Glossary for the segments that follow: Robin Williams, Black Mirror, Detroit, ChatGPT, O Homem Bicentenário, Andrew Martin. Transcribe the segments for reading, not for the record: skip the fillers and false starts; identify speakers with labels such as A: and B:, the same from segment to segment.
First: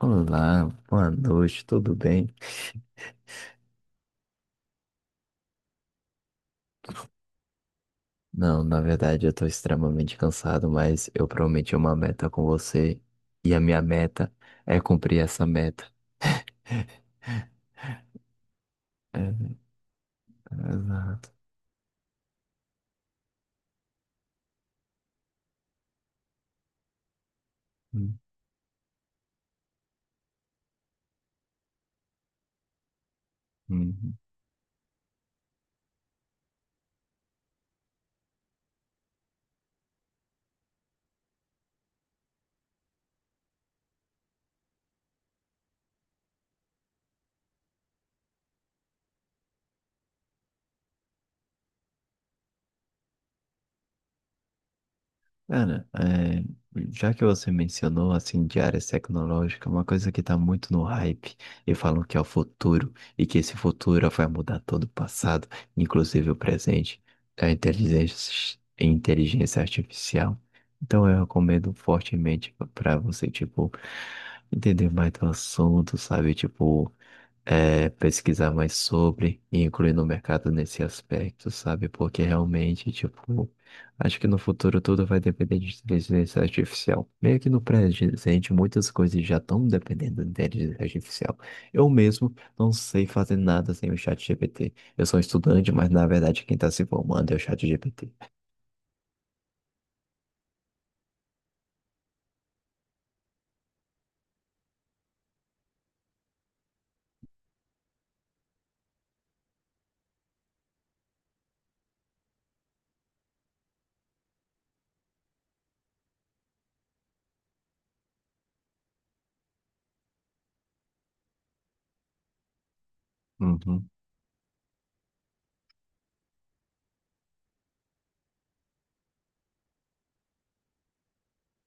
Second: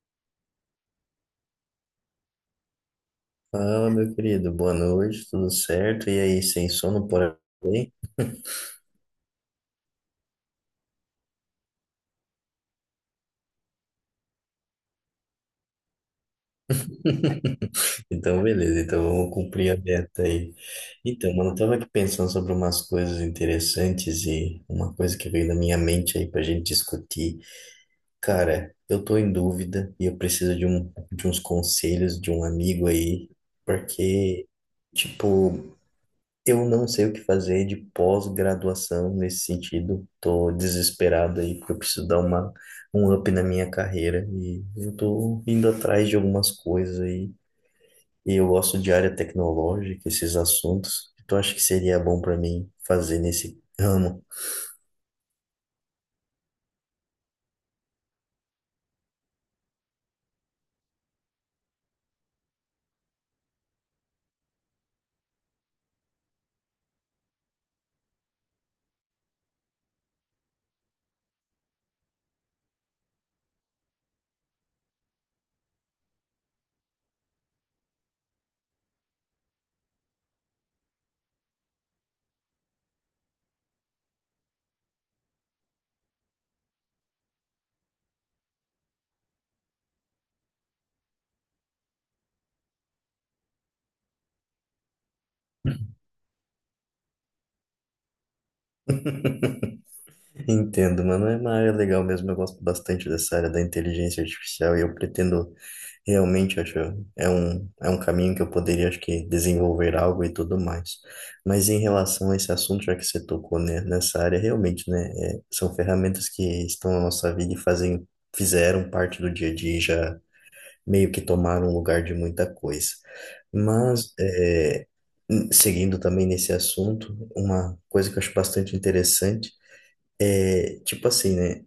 A: Olá, boa noite, tudo bem?
B: Fala, meu querido, boa noite, tudo certo? E aí, sem sono por aí?
A: Não, na verdade eu tô extremamente cansado, mas eu prometi uma meta com você e a minha meta é cumprir essa meta.
B: Então, beleza, então vamos
A: É,
B: cumprir a meta aí.
A: exato.
B: Então, mano, eu tava aqui pensando sobre umas coisas interessantes e uma coisa que veio na minha mente aí pra gente discutir.
A: Hum,
B: Cara, eu tô em dúvida e eu preciso de uns conselhos de um amigo aí,
A: hum. hum.
B: porque, tipo, eu não sei o que fazer de pós-graduação nesse sentido. Tô desesperado aí porque eu preciso um up na minha carreira e eu tô indo atrás de algumas coisas aí. E eu gosto de área tecnológica, esses assuntos. Então acho que seria bom para mim fazer nesse ramo.
A: Cara, é, já que você mencionou assim de áreas tecnológicas, uma coisa que tá muito no hype e falam que é o futuro e que esse futuro vai mudar todo o passado, inclusive o presente, é a inteligência artificial. Então eu recomendo fortemente para você, tipo, entender mais do assunto, sabe? Tipo, é, pesquisar mais sobre e incluir no mercado nesse aspecto, sabe? Porque realmente, tipo, acho que no futuro tudo vai depender de inteligência artificial. Meio que no presente, muitas coisas já estão dependendo de inteligência artificial. Eu mesmo não sei fazer nada sem o chat GPT. Eu sou estudante, mas na verdade quem está se formando é o chat GPT.
B: Entendo, mano. É uma área legal mesmo. Eu gosto bastante dessa área da inteligência artificial e eu pretendo. Realmente acho é um caminho que eu poderia, acho que, desenvolver algo e tudo mais. Mas em relação a esse assunto, já que você tocou, né, nessa área, realmente, né, é, são ferramentas que estão na nossa vida e fazem fizeram parte do dia a dia, e já meio que tomaram lugar de muita coisa.
A: Uhum.
B: Mas é, seguindo também nesse assunto, uma coisa que eu acho bastante interessante é tipo assim, né,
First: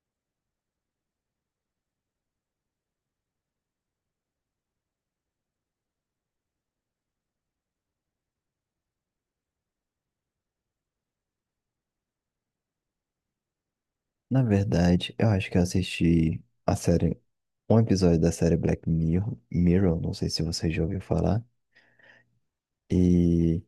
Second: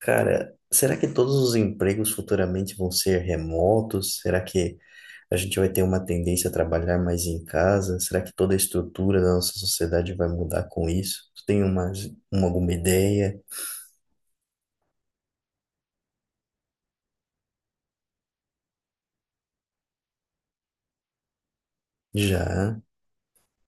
B: cara, será que todos os empregos futuramente vão ser remotos? Será que a gente vai ter uma tendência a trabalhar mais em casa? Será que toda a estrutura da nossa sociedade vai mudar com isso? Tu tem alguma ideia?
A: Na verdade, eu acho que eu assisti a série, um episódio da série Black Mirror, Mirror, não sei se você já ouviu falar.
B: Já.
A: E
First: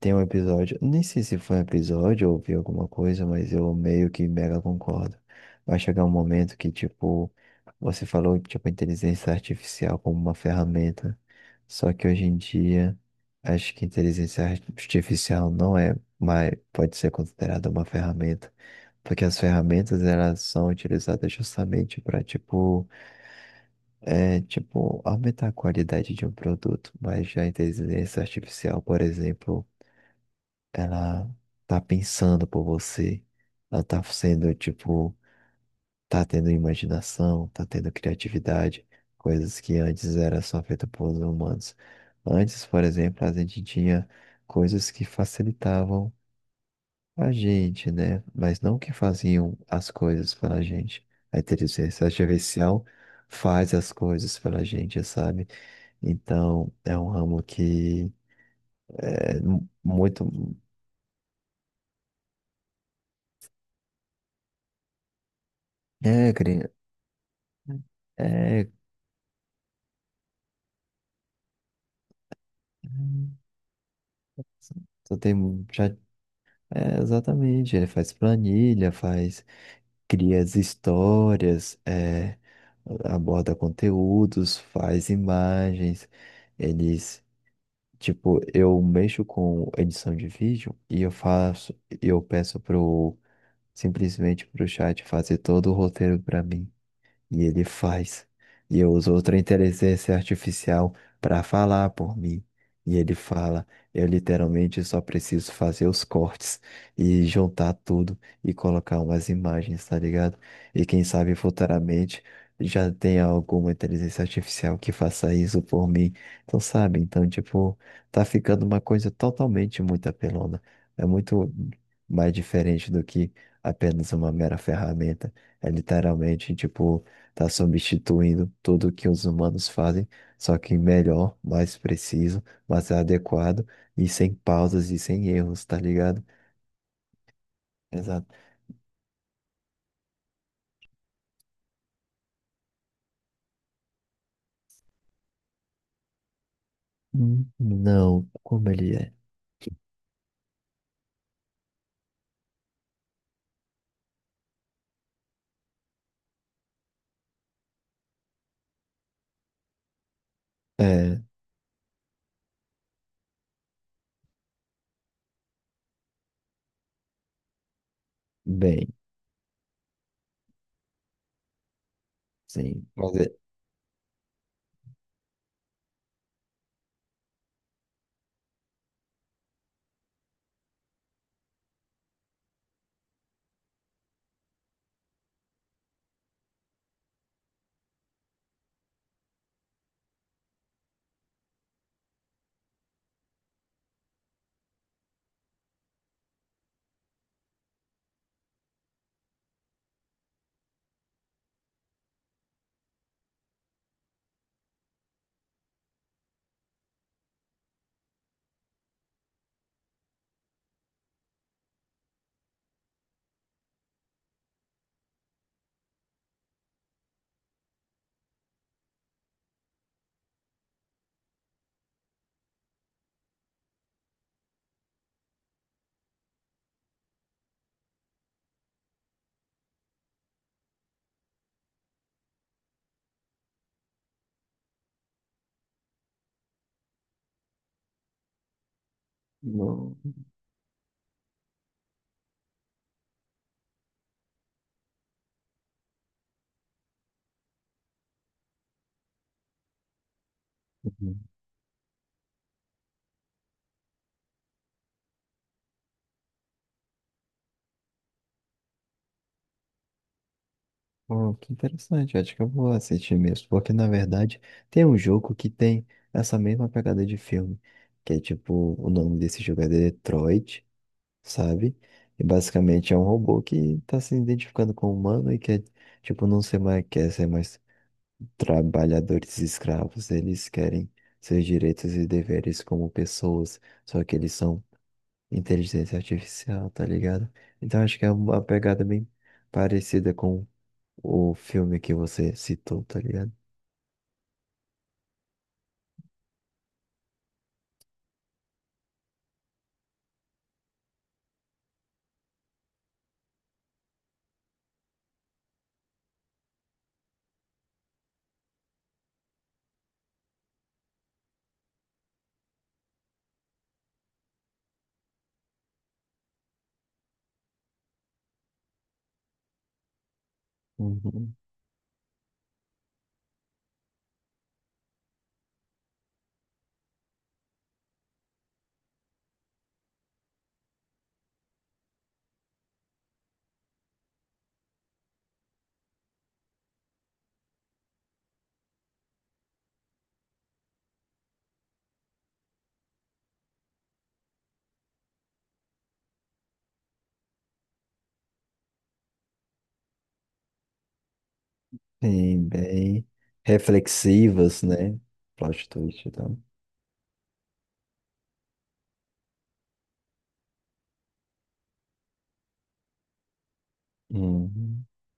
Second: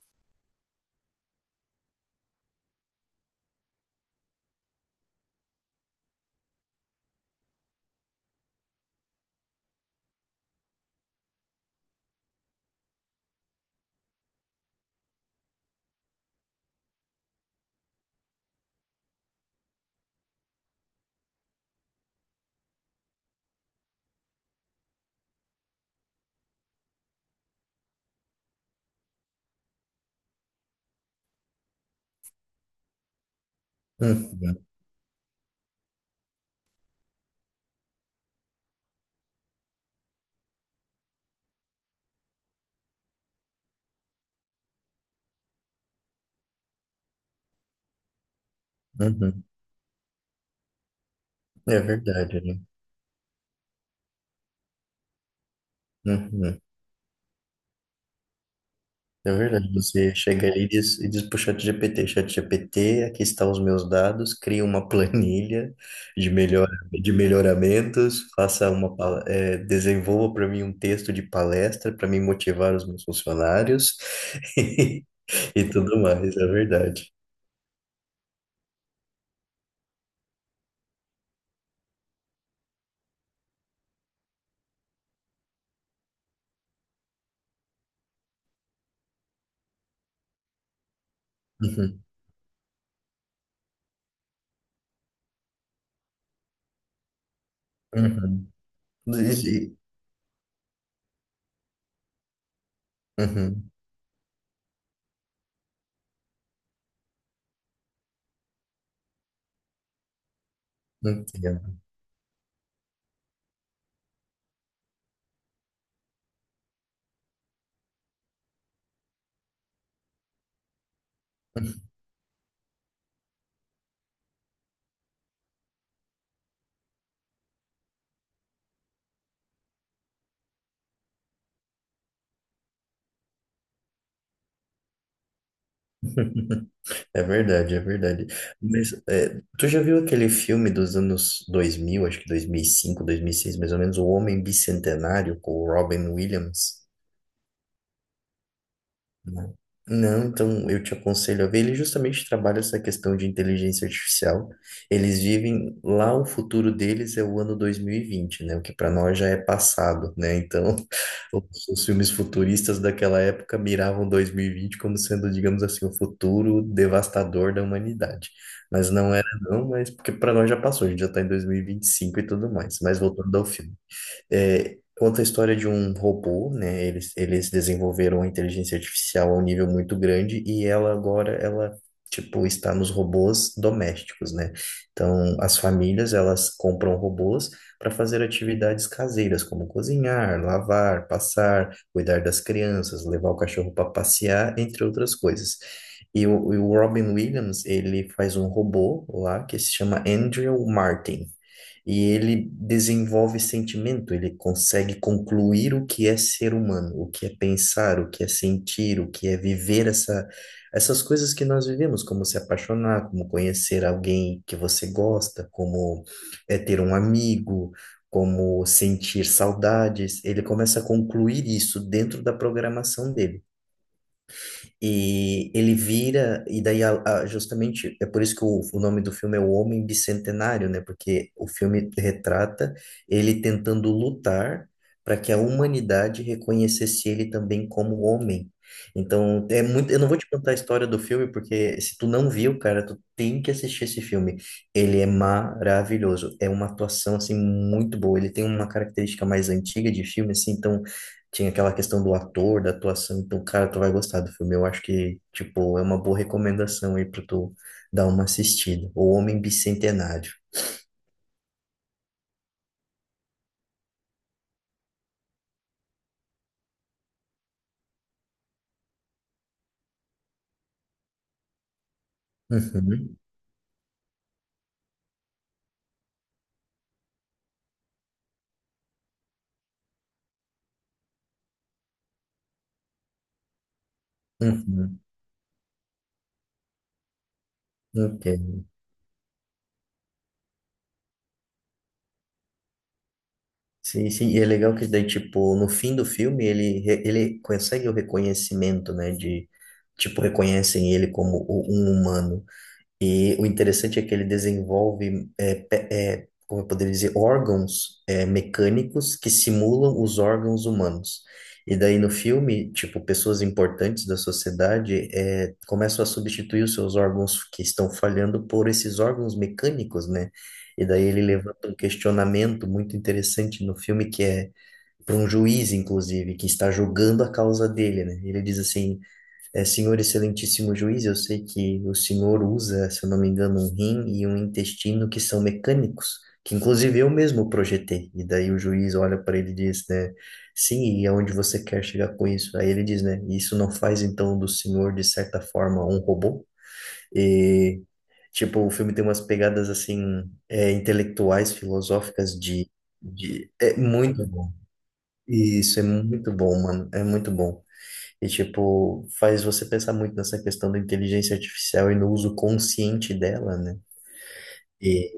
A: tem um episódio, nem sei se foi um episódio ou vi alguma coisa, mas eu meio que mega concordo. Vai chegar um momento que, tipo, você falou, tipo, inteligência artificial como uma ferramenta. Só que hoje em dia, acho que inteligência artificial não é, mas pode ser considerada uma ferramenta. Porque as ferramentas, elas são utilizadas justamente para, tipo, é, tipo, aumentar a qualidade de um produto. Mas já a inteligência artificial, por exemplo, ela tá pensando por você, ela tá sendo,
B: Uhum,
A: tipo, tá tendo imaginação, tá tendo criatividade, coisas que antes era só feita por humanos. Antes, por exemplo, a gente tinha coisas que facilitavam a gente, né? Mas não que
B: uhum.
A: faziam as coisas pela gente. A
B: É
A: inteligência
B: verdade, né?
A: artificial faz as coisas pela gente, sabe?
B: Uhum.
A: Então, é um ramo que
B: É
A: é
B: verdade. Você
A: muito.
B: chega ali e diz pro ChatGPT, ChatGPT, aqui está os meus dados, cria uma planilha
A: É, cri-
B: de melhoramentos,
A: É,
B: faça desenvolva para mim um texto de palestra para me motivar os meus funcionários.
A: Então tem
B: E
A: mu- já
B: tudo mais, é
A: é,
B: verdade.
A: exatamente, ele faz planilha, faz, cria as histórias, é, aborda conteúdos, faz imagens, eles, tipo, eu mexo com edição de vídeo e eu faço,
B: Uhum,
A: eu peço pro simplesmente pro chat fazer todo o roteiro para mim. E ele faz.
B: uhum.
A: E eu uso
B: E-
A: outra
B: e-
A: inteligência artificial para falar por mim. E ele fala.
B: uhum,
A: Eu literalmente só preciso fazer os cortes e juntar tudo e colocar umas imagens, tá ligado? E quem sabe
B: entendo.
A: futuramente já tenha alguma inteligência artificial que faça isso por mim. Então, sabe? Então, tipo, tá ficando uma coisa totalmente muito apelona. É muito mais diferente do que apenas uma mera ferramenta. É literalmente, tipo, tá substituindo tudo o que os humanos fazem, só que melhor, mais preciso, mais adequado e sem pausas e sem erros, tá ligado?
B: É verdade, é verdade.
A: Exato.
B: Mas é, tu já viu aquele filme dos anos dois mil, acho que 2005, seis, mais ou menos, O Homem Bicentenário, com o Robin Williams?
A: Não, como ele é?
B: Não. Não, então eu te aconselho a ver. Ele justamente trabalha essa questão de inteligência artificial. Eles vivem lá, o futuro deles é o ano dois mil e vinte, né? O que para nós já é passado, né? Então,
A: É,
B: todos os filmes futuristas daquela época miravam 2020 como sendo, digamos assim, o futuro devastador da humanidade.
A: bem,
B: Mas não era, não, mas porque para nós já passou, a gente já está em 2025 e vinte e cinco e tudo mais.
A: sim.
B: Mas voltando ao filme. É, conta a história de um robô, né? Eles desenvolveram a inteligência artificial a um nível muito grande e ela agora, ela, tipo, está nos robôs domésticos, né? Então, as famílias, elas compram robôs para fazer atividades caseiras, como cozinhar, lavar, passar, cuidar das crianças, levar o cachorro para passear, entre outras coisas. E o Robin Williams, ele faz um robô lá que se chama Andrew Martin. E ele desenvolve sentimento, ele consegue concluir o que é ser humano, o que é pensar, o que é sentir, o que é viver essas coisas que nós vivemos, como se apaixonar, como conhecer alguém que você gosta, como é ter um amigo, como sentir saudades. Ele começa a concluir isso dentro da programação dele. E ele vira, e daí justamente é por isso que o nome do filme é O Homem Bicentenário, né? Porque o filme retrata ele tentando lutar para que a humanidade reconhecesse ele também como homem. Então, é muito,
A: Não.
B: eu não vou te contar a história do filme, porque se tu não viu, cara, tu tem que assistir esse filme. Ele é maravilhoso, é uma atuação assim muito boa. Ele tem uma característica mais antiga de filme, assim, então
A: Uhum.
B: tinha aquela questão do ator, da atuação, então, cara, tu vai gostar do filme. Eu acho que, tipo, é uma boa recomendação aí pra tu dar uma assistida. O Homem Bicentenário.
A: Oh, que interessante, acho que eu vou assistir mesmo, porque na verdade tem um jogo que tem essa mesma pegada de filme, que é tipo, o nome desse jogo é Detroit. Sabe? E basicamente é um
B: Uhum,
A: robô que tá se identificando com o humano e quer, tipo, não ser mais, quer ser mais trabalhadores escravos. Eles querem seus direitos e deveres como pessoas, só que eles são
B: uhum,
A: inteligência artificial, tá ligado? Então acho que é uma
B: entendo.
A: pegada bem parecida com o filme que você citou, tá ligado?
B: Sim, sim, e é legal que daí, tipo, no fim do filme, ele consegue o reconhecimento, né, de, tipo, reconhecem ele como um humano. E o interessante é que ele desenvolve, é, como eu poderia dizer, órgãos, é, mecânicos que simulam os órgãos humanos. E daí no filme, tipo, pessoas importantes da sociedade, é, começam a substituir os seus órgãos que estão falhando por esses órgãos mecânicos, né? E daí ele
A: Uhum.
B: levanta um questionamento muito interessante no filme que é para um juiz, inclusive, que está julgando a causa dele, né? Ele diz assim. É, senhor excelentíssimo juiz, eu sei que o senhor usa, se eu não me engano, um rim e um intestino que são mecânicos, que inclusive eu mesmo projetei. E daí o juiz olha para ele e diz, né, sim, e aonde você quer chegar com isso? Aí ele diz, né, isso não faz então do senhor, de certa forma, um robô? E, tipo, o filme tem umas pegadas, assim, é, intelectuais, filosóficas,
A: Bem, bem
B: é muito bom.
A: reflexivas, né? Plot
B: Isso, é
A: twist e
B: muito
A: tal.
B: bom, mano, é muito bom. E, tipo, faz você pensar muito nessa questão da inteligência artificial e no uso consciente dela, né?
A: Uhum,
B: E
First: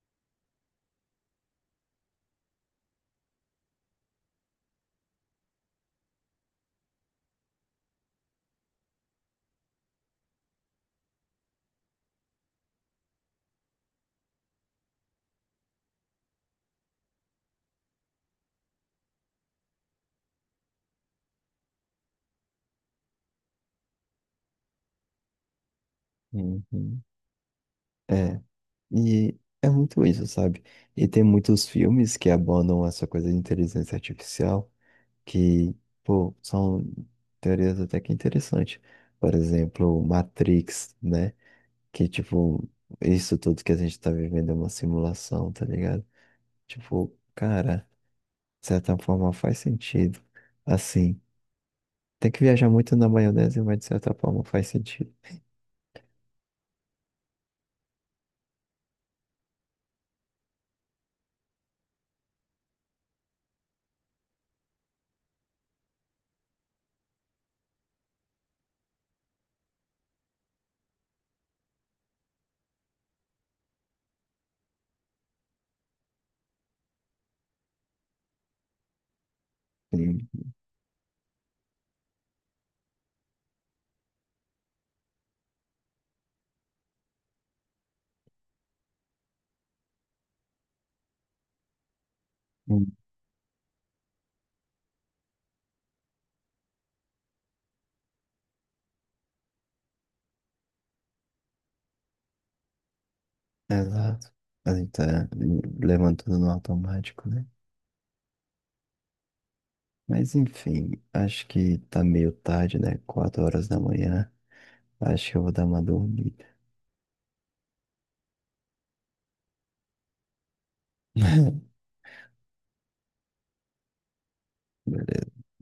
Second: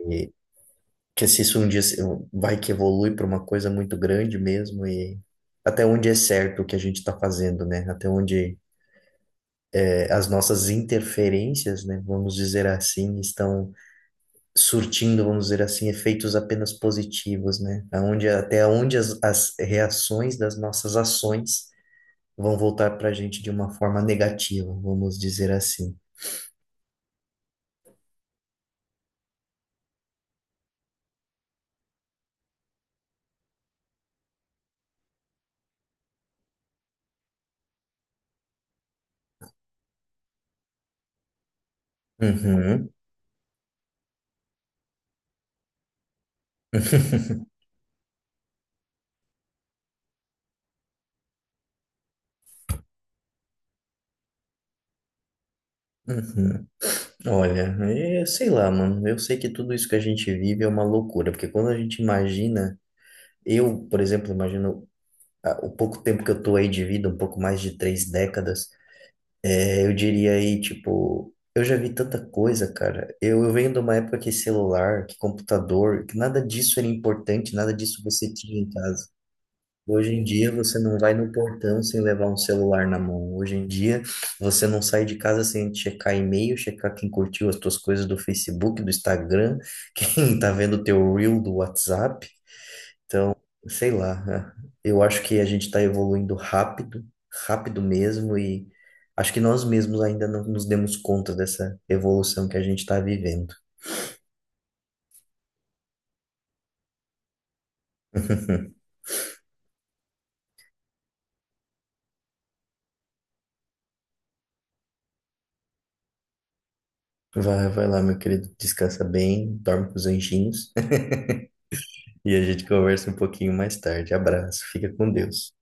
B: que se isso um dia vai que evolui para uma coisa muito grande mesmo, e até onde é certo o que a gente está fazendo, né? Até onde, é, as nossas interferências, né, vamos dizer assim, estão surtindo, vamos dizer assim, efeitos apenas positivos, né? Até onde as reações das nossas ações vão voltar para a gente de uma forma negativa, vamos dizer assim.
A: uhum. É. E é muito isso, sabe? E tem muitos filmes que abordam essa coisa de inteligência artificial que, pô, são teorias até que interessantes. Por exemplo, Matrix, né? Que, tipo,
B: Uhum.
A: isso tudo que a gente tá vivendo é uma simulação, tá ligado? Tipo, cara, de certa forma faz sentido. Assim. Tem que viajar muito na maionese, mas de certa forma faz sentido.
B: Uhum. Olha, é, sei lá, mano. Eu sei que tudo isso que a gente vive é uma loucura, porque quando a gente imagina, eu, por exemplo, imagino, ah, o pouco tempo que eu tô aí de vida, um pouco mais de 3 décadas, é, eu diria aí, tipo, eu já vi tanta coisa, cara. Eu venho de uma época que celular, que computador, que nada disso era importante, nada disso você tinha em casa. Hoje em
A: Sim.
B: dia você não vai no portão sem levar um celular na mão. Hoje em dia você não sai de casa sem checar e-mail, checar quem curtiu as tuas coisas do Facebook, do Instagram, quem tá vendo o teu reel do WhatsApp,
A: Hum,
B: sei lá, né? Eu acho que a gente está evoluindo rápido, rápido mesmo, e acho que nós mesmos ainda não nos demos conta dessa evolução que a gente está vivendo.
A: Exato. A gente tá levantando no automático, né? Mas enfim, acho que tá meio tarde, né? 4 horas da manhã. Acho que eu vou dar uma dormida.
B: Vai, vai lá, meu querido, descansa bem, dorme com os anjinhos. E a gente conversa um pouquinho mais tarde. Abraço, fica com
A: Beleza.
B: Deus.